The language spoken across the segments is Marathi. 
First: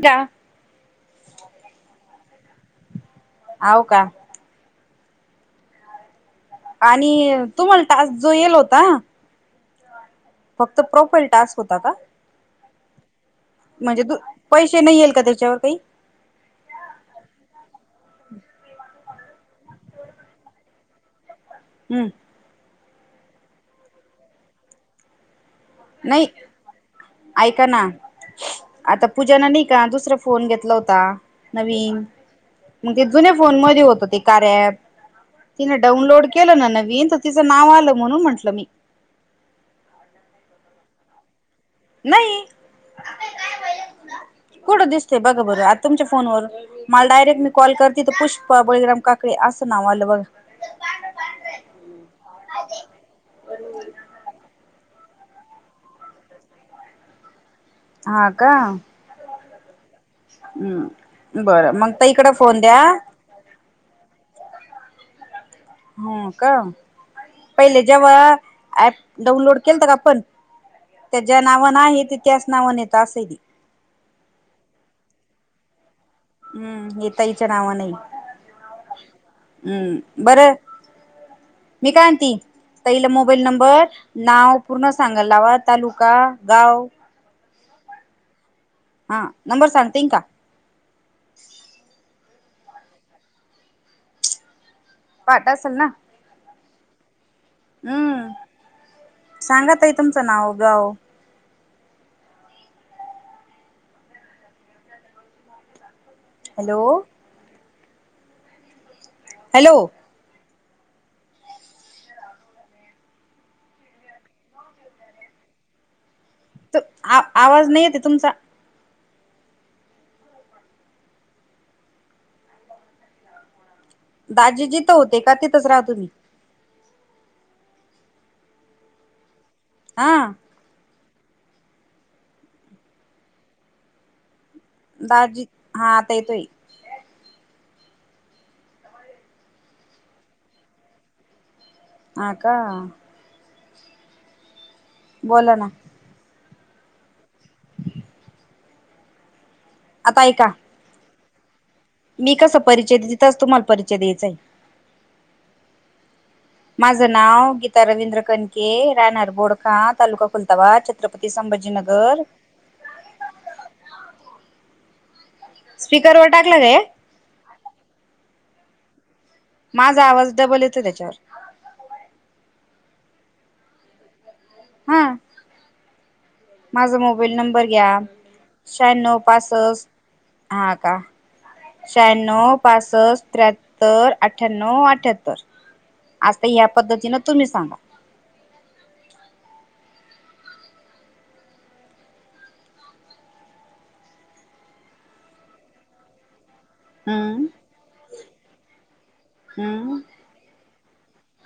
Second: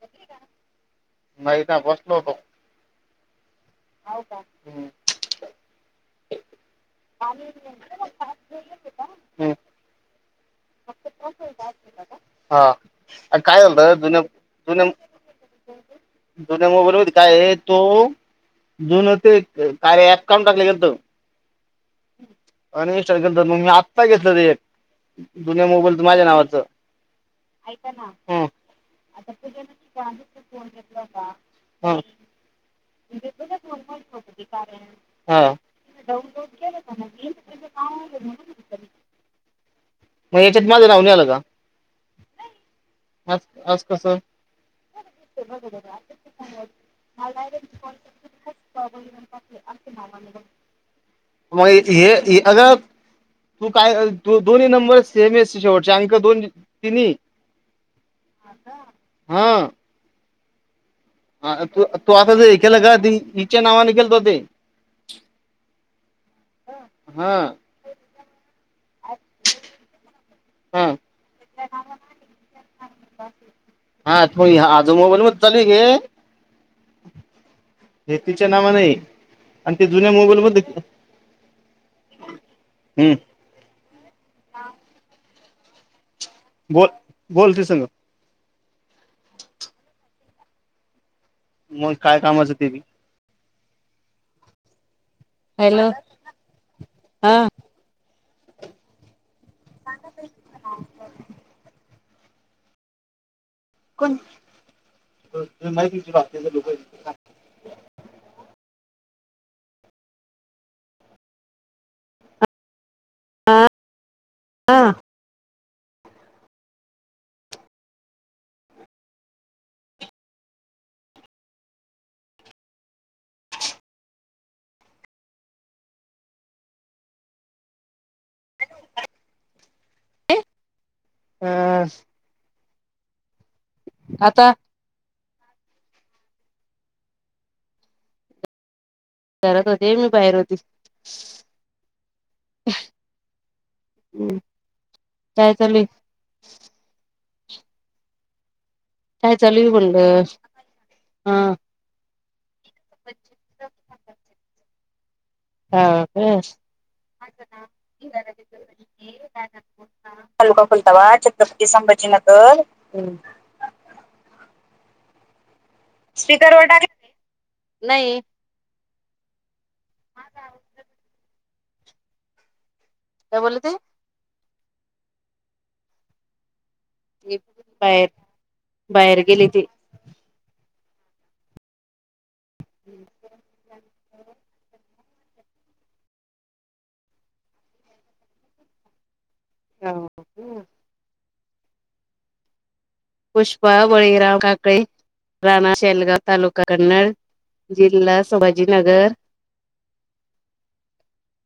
का नाहीता बसलो होतो हो का हम्म आणि तुम्हाला टास्क जो येल होता हम्म, फक्त प्रोफाईल टास्क होता का अ काय झालत म्हणजे तू जुन पैसे जुन नाही येईल का त्याच्यावर काही जुन्या मोबाईल होती काय तो जुन हो ते काय अकाउंट टाकले गत हम्म आणि इनस्टार्ट के मग मी आत्ता घेतलं रे एक दुन्या मोबाईल तर माझ्या नावाचं ऐकना हम्म, आता पूजा न नाही का दुसरा फोन घेतला होता हम्म, नवीन मग ते जुन्या फोन मध्ये होत ते कार प हा तिन डाउनलोड केलं ना न तिं नाव आलं म्हणून म्हटलं मी मग याच्यात माझं नावून आलं का नाही आज आज कसं कुठं दिसतय बघं बर आता तुमच्या फोनवर मला डायरेक्ट मी कॉल करते तर पुष्प बळीगाम का कडे हसना वाल बग मग हे अगर [unintelligible] तू काय दोन्ही नंबर सेम एस शेवटचे आणख दोन तिन्ही हा का हा हम्म हा बरं मग त तर तू इकडं आता ज हे फोन केलं द्या का हिच्या नावाने खेलत हो ते हो का हा पहिले जेव्हा ऍप डाउनलोड केल का आपण हा त्याच्या नावान आहे त त्याच नाव नेत असे हा तो आज मोबाईल मध्ये चालू घे हम्म येताईच्या नावा नाही तिच्या नावान आहे आणि ते जुन्या हम्म मोबाईल बरं मध्ये मी कायती तईला हम्म मोबाईल नंबर नाव पूर्ण सांगाल लावा तालुका गाव बोल बोलते सांग हा नंबर सांग तेंका मग काय कामाचं ते मी पाठ असेल ना हम्म सांगातई तुमचं नाव गाव कोण म तुची वाात [unintelligible] हॅलो हॅलो हां हां आवाज नाही येते तुमचा दाजीजीथ होते का तिथंच राह तुम्ही हा आ आता दाजी हा तेेतोय करत होते मी बाहेर होती आका ् काय बोला ना चाल काय चलवड आता ऐका हा मी कस परिचय देते तच तुम्हाला परिचय द्यायचा आहे हो [unintelligible] का माझं नाव गीता रवींद्र कणके राहणार बोडखा तालुका स्प खुलताबाद फुलत वा छत्रपती संभाजीनगर स्पीकरवर स्पीकर टाकला व काय टाका नाही माझा आवाज डबल येतो त्याच्यावर काय बोलती हा माझा मोबाईल नंबर घ्या बाहेर शहाण्णव बाहेर गेले ते पासष्ट हा का शहाण्णव पासष्ट त्र्याहत्तर अठ्ठ अठ्यात्तर आजता ह्या पद्धतीने तुम्ही सांगा ह [unintelligible] पुष्पा बळीराव काकळी राणा शेलगाव तालुका कन्नड हम्म जिल्हा संभाजीनगर हम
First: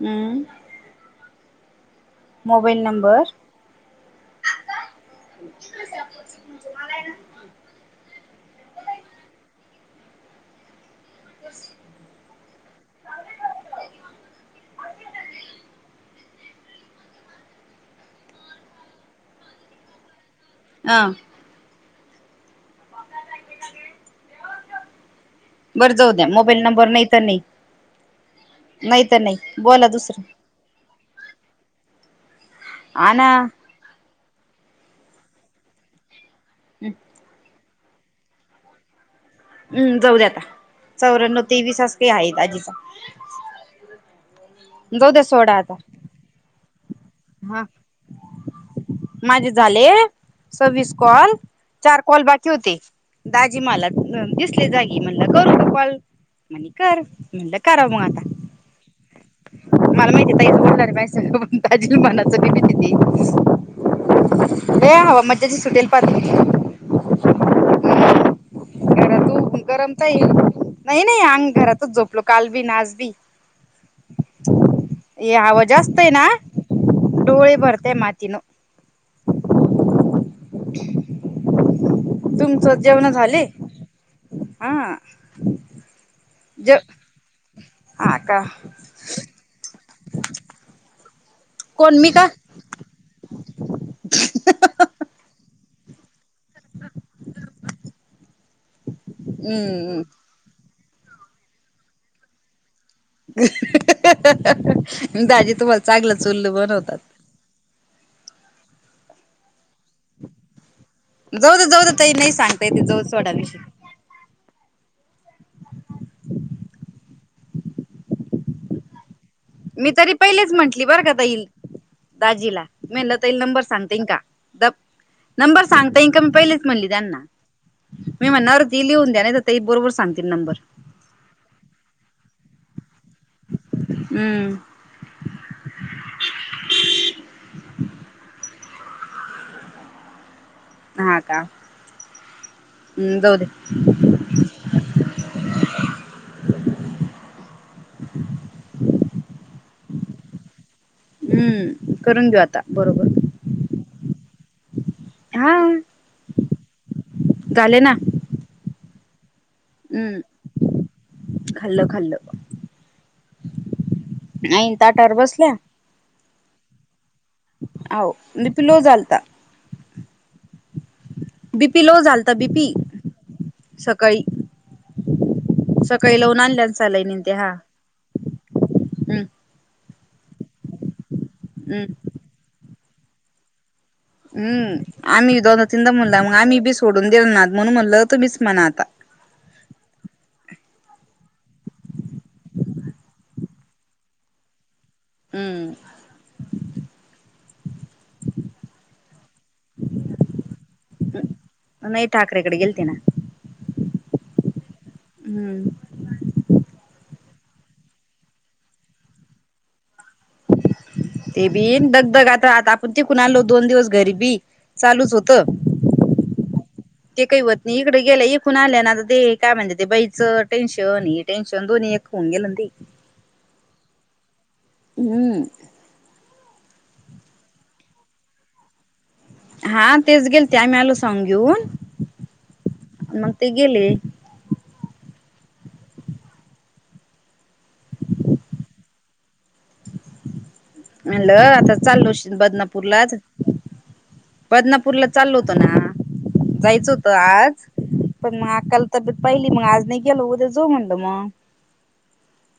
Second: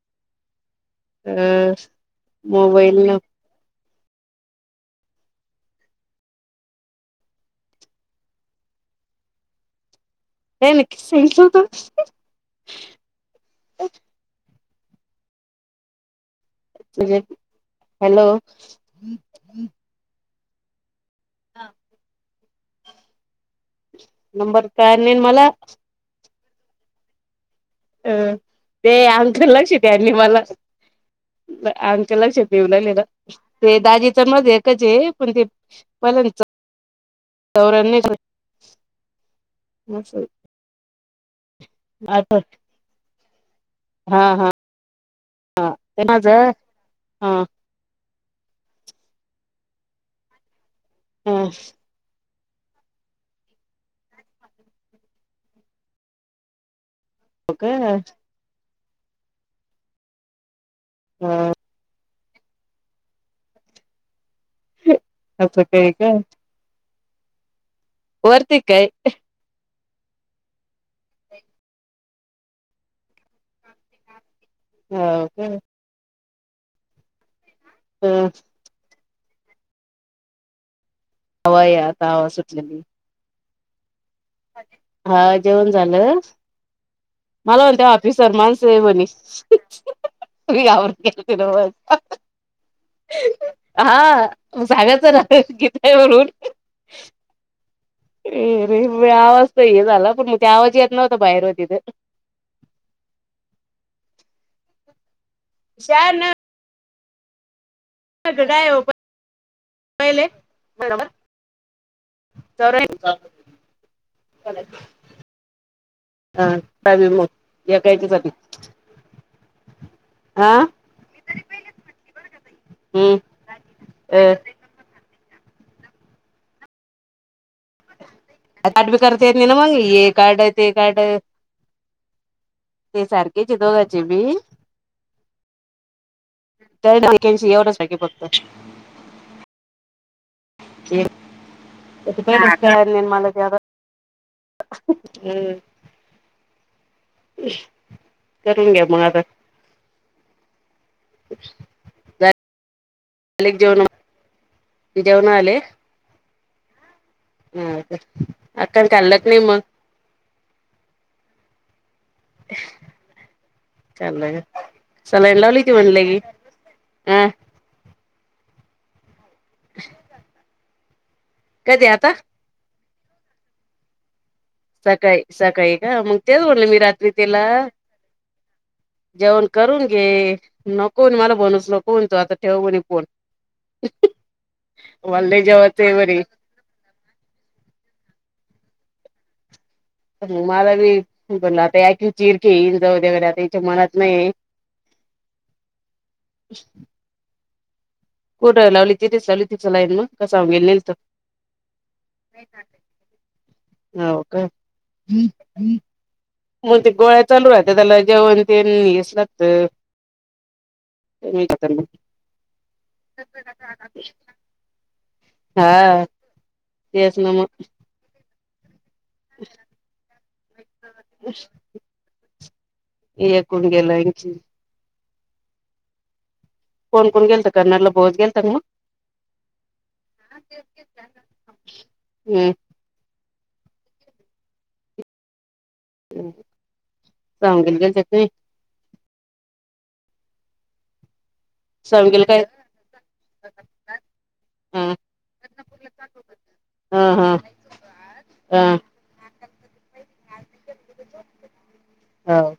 हम्म अ मोबाईल नंबर को म्हणज मला आहे ना नाही नकी ससत हॅलो ह हा नंबर काय नाही मला बरं जाऊ द्या मोबाईल नंबर नाही तर नाही अं ते नाही तर अंकल नाही लक्ष बोला त्यांनी दुसरं मला अकलाचे पेवलाला आना ते दाजीच मज कच पण ते पलंतच हम् तररच [unintelligible] हम् जाऊ द्या आता चौऱ्याण्णव तेवीस अस काही आठ आहेत आजीचा हा हा जाऊद्या सोडा आता ते माझं हा माझे झाले सविस कॉल हो चार कोलबाकी होते दाजीमाला दिसले जागी म्हणलं करूॉल म्हणे कर म्हणलं करा का मग आता मला माहिती आहे तहीच बोलणार रे मा ताज मनात ि हवा मज्जाची असं सुटेल काय पार का वरती काय घरातू गरमता ये नाही नाही अंग घरातच झोपलो काल बी नाच बी हो य का हवा जास्तयना डोळी बरते हवा माातनु आव या आता आवा सुटलेली झा हा जेवण झालं ह मला म्हणते हऑफिसर मानसेहेबनी त आावर धनवाद कोण मी का हा सांगायच ना कीथय म्हणून अ रे वळ आवाज तर ये हम्म झाला पण मग त्या आवाज येत नव्हता बाहेरवर तिथे दाजे तुम्हाला चांगलं शान चुल्ल बनवतात घडा पहिले बरोबर जाऊ जाऊ द तही नाही सांगता येते जाऊ सवडाांवियी कला हा बाय ब म या कायच्यासाठी मी तरी पहिलेच म्हंटली बर काताईल दाजीला हम्म मेलं तल नंबर सांगते का अ द नंबर सांगता इनका मी पहिलेच म्हणली त्यांना मी म्हणणार अरे ती लिहून द्या ना तर ते बरोबर सांगते नंबर ट ते सारखे चितोघाचे बी हम्म तर वक एवढचख बघत हा का प हम्म मला जाऊ दे त्या हम्म करून घ्या मग आता हम्म करून घेऊ आता बरोबर अलेक जेवण जेवण हा आले झाले ह अकन कल्लक नि म हम् चा ताटावर सलाईन बसल्या लावली होती म्हणले मी हं होह लीपिलो झालता श करत बीपी लो झालता बीपी सकाळी सकाळी सकाळी का मग लावून तेच मटलं आणल्या मी रात्री सलाईन ते तीला हा हम्म जेवण करून घे नको ना मला बनु हम्म नकण तो आता ठेवणे कोण हम् आम्ही दोनदा तीनदा म्हनला मग आम्ही बी सोडून दिला नाद म्हणून म्हणल तुम्हीच म्हणा आता ग मला मी बोल आता चिरकी येन जाऊग आता याच्या मनात नाही हम्म [inaudible] कुठ लावली तिथेचली तिचं लाईन मग कसेल नत नाही ठाकरेकडे गेलते ना हवो का हम्म मग ते गोळ्या चालू राहत्या त्याला जेवण ते तर ते बी दग दग आता आहता आपण तीकून आणलो दोन दिवस घरीबी चालूच होत हा तेच ते ना काही मग होत नाही तकडे गेला एकून आल्या ना आता ते काय म्हणत ते बईचं टनश हो टनशन दधोनी एक खन गे लदी ह कुण गेला इची हम्म कोण कोण गेलत कर्नलला बोच गेलथा का मग हा तेच गेल ते आम्ही आलो सन घेऊन हम्म सांगल गेलत्या की मनल आता चाललो सावंगीला काय बदनापूरलाच हा बदनापूरला चालल होतो ना जायचं होत हा हा आज पण म अकाल तब्येत पहिली मग आज नाही गेलो उद्या जो म्हणलं मग हं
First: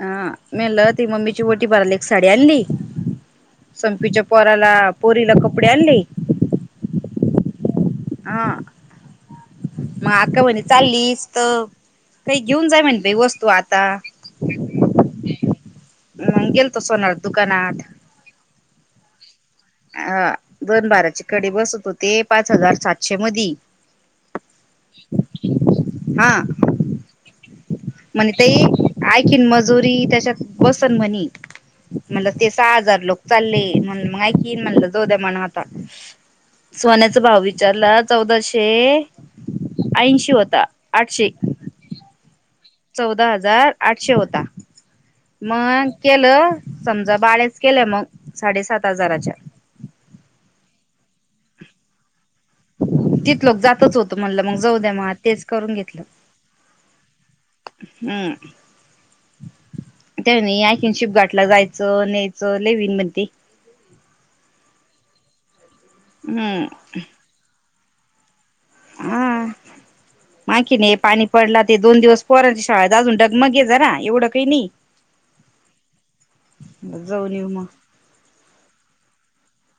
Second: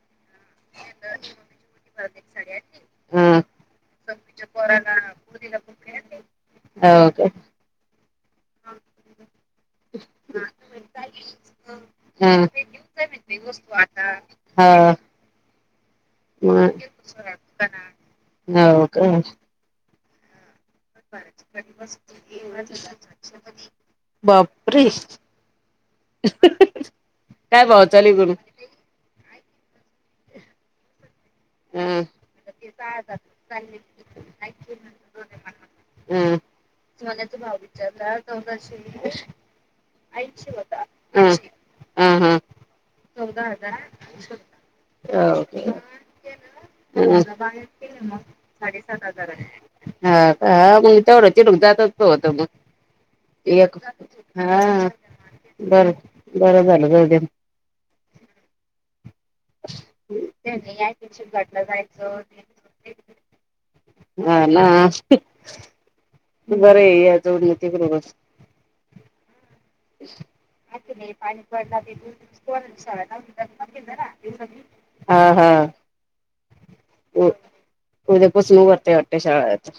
हा मे मनल ती मम्मीची ओटी भारयला एक साडी आणली. संफीच्या पोराला पोरीला कपडे आणले. हो का? आ मग अक्का म्हणे चाललीस तर काही घेऊन जाय म्हणई वस्तू आता. म नाही गेलतो सोनाराच्या दुकानात. हो का? हा दोन बाराची कडी बसत होते पाच हजार सातशे मधी. बापरे! हा काय भाव चालु ये सोन? ऐकिन मजुरी त्याच्यात बसन म्हणी. अ म्हणलं ते सहा हजार लोक चालले म्हण ऐ म्हणलं चोद्या म्हण आता अ सोन्याचा भाव विचारला चौदाशे ऐंशी होता आठशे ह हां चौदा हजार आठशे होता ओके मग. केलं समजा बाळ्या च केलं मग साडेसात हजार हजाराच्या आहे. हा का हा मग तेवढं तीडूक जातच होत मग. तिथ लोक एक जातच होतं म्हणलं मग जाऊ हा द्या मग तेच करून बर घेतलं बरं झालं जाऊद्या मग. हम्म त्यानी ऐन शिपघाट ला जायचं न्यायचं लेवीन मध्ये ह ना आस हम्म बरं आहे याजोडूनती बरोबर. हा आणखी हा नाही पाणी पडला ते दोन दिवस पोरांच्या शाळेत अजून डगमगे जरा एवढं काही नाही [unintelligible] ते जाऊन येऊ मग. पुुसनू वरते शाळेत.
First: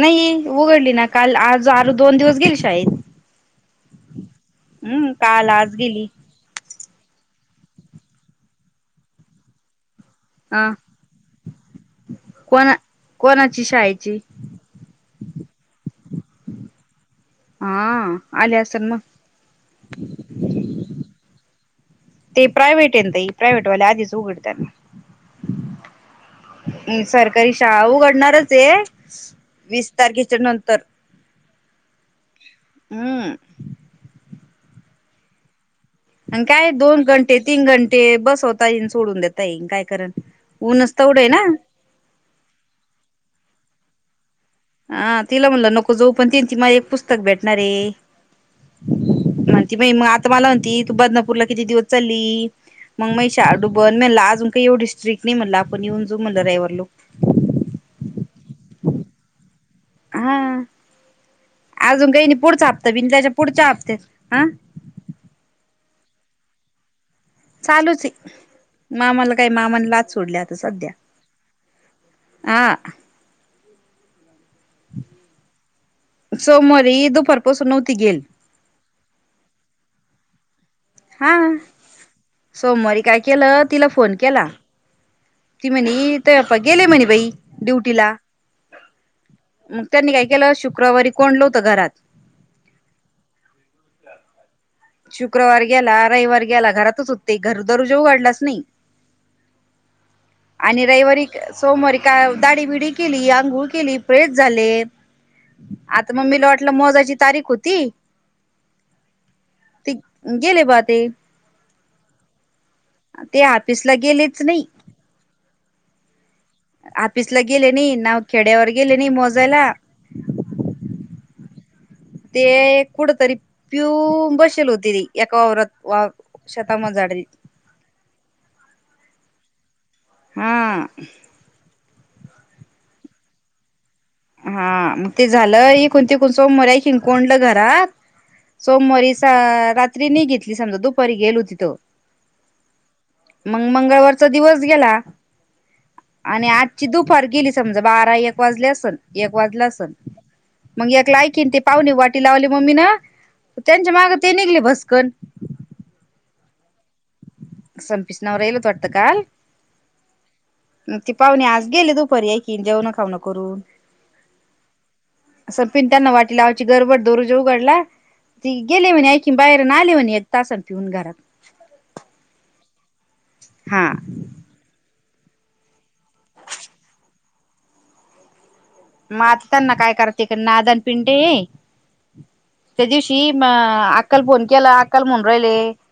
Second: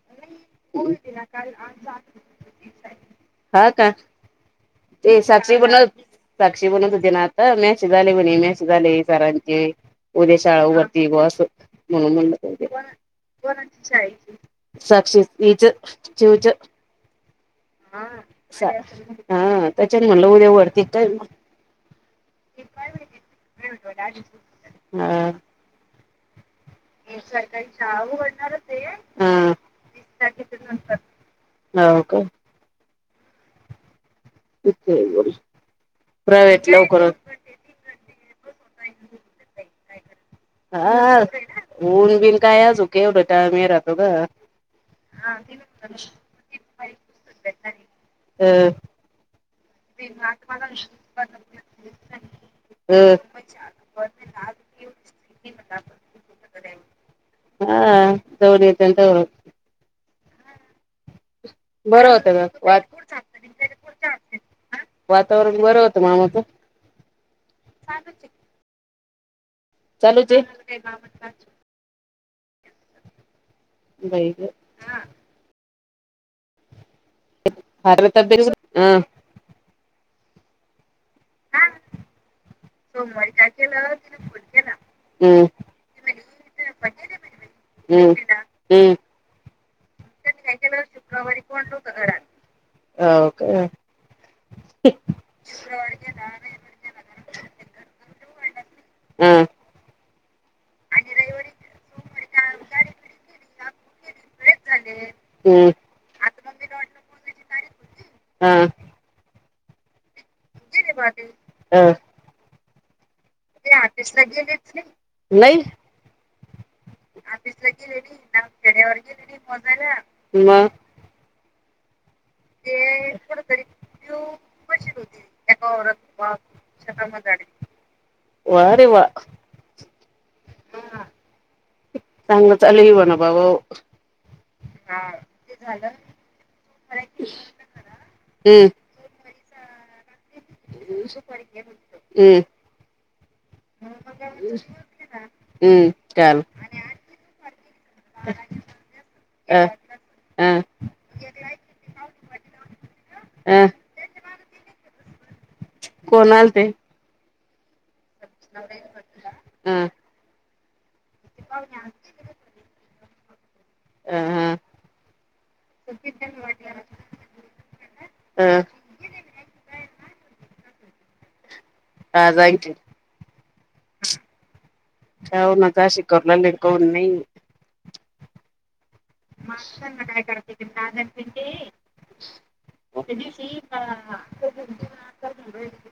नाही उघडली ना काल आज आरू दोन दिवस गेली शाळेत हा का? हम्म [unintelligible] काल साक्षी आज गेली म्हणत होते ना आता मेसेज झाले म्हणे मॅसेज आले सरांचे. उद्या अ शाळावरती व अस म्हणून कोणा कोणाची शा शाळेची साक्षी च चूच हा आले असेल मग हा त्याच्यान म्हणलं उद्या वरती काय? ते प्रायव्हेट यई प्रायव्हेटवाल्या आधीच उघडताना. ह एकारख शाळा उगडणारच आहे वीस तीस तारखेच्या तारखेच नंतर हो का? हम् ठीक आहे बर. आणि काय दोन घंटे तीन घंटे बसवता येई सोडून देताई काय करण ऊनच तेवढं हा आहे ना ऊन बीन काय अजूक एवढं टायम ये राहतो ग. हा तिला म्हणलं नको जोऊ पण ती त मला एक पुस्तक भेटणारे अ म्हण. आता मला म्हणती तू बदलापूरला किती दिवस चालली? मग अ म शाळा डुबन म्हणलं अजून काही येव डस्ट्रिकट नाही म्हणलं आपण येऊन जाऊ म्हणलं रावर लो हा दौडी येत तौ हा अजून बरं काही नाही होतं ग पुढचा वा हप्त बिन त्याच्या पुढच्या हपत हा वातावरण बरं होतं मामाचं चालूच आहे मामाला काय मामाने लाच चालूच सोडल्या आता आहे. सध्या आ बईग सोमरी द भरत ब हह. हा सोमवारी काय केलं तिला फोन केला. हम्म. ती म्हणे ते गेले म्हणे बाई ड्युटीला हम्म हम्म मग त्यांनी काय केलं शुक्रवारी कोणलं होतं घरात अ ओके शुक्रवार गेला रविवार गेला घरातच होते घर दरू जाेऊ वाडलाच नाही हम आणि रविवारी सोमवारी काय दाडी बिडी केली आंघोळ केली प्रेस झाले हम्म आता मग मीला वाटलं मोजाची तारीख होती हा ते गेले बा ते वा ते ऑफिसला आर्टिस् गेलेच लागेली नाही लई ऑफिसला आऑफिस गेले लाग नाही गेलेली ना खेड्यावर खड्यावरर नाही गेले मोजायला मोझाला ते कुठ तरी पिऊ बसेल होते ती एका वावरात शताम जाडल वारे वा हा चांगलं चालू ब ना बाबा हा मग ते झालं कोणती कोण सोमर आहे हिंकोंडल घरात हम्म सोमवारीच अ रात्री नि घेतली समजा दुपारी गेल होती तो हम्म मग मंगळवारचा दिवस गेला हम्म चाल आणि आजची दुपार गेली समजा बारा एक वाजली असन एक अ वाजलं असल अ मग एकला ऐकन ते पाहुणे वाटी लावली मम्मी ना अ त्यांच्या माग ते निघले भस्कन कोणाल ते संपस नवर राहिल तोडतां काल अ ते पाहुणे आज गेले दुपारी एकऐ की जेवण खाऊ न करून अ हा अस पिंटताना वाटला आवची गरबड दोरजे उघडला अ ती गेले म्हणे की बाहेर ना आले म्हणे एक तासन पिऊन घरात हगत हा हऊ न जा शिकरला लकन नाही म आता त्यांना काय करते का नादन पिंडे त्या दिवशी म अक्कल फोन केला अक्काल म्हून राहिले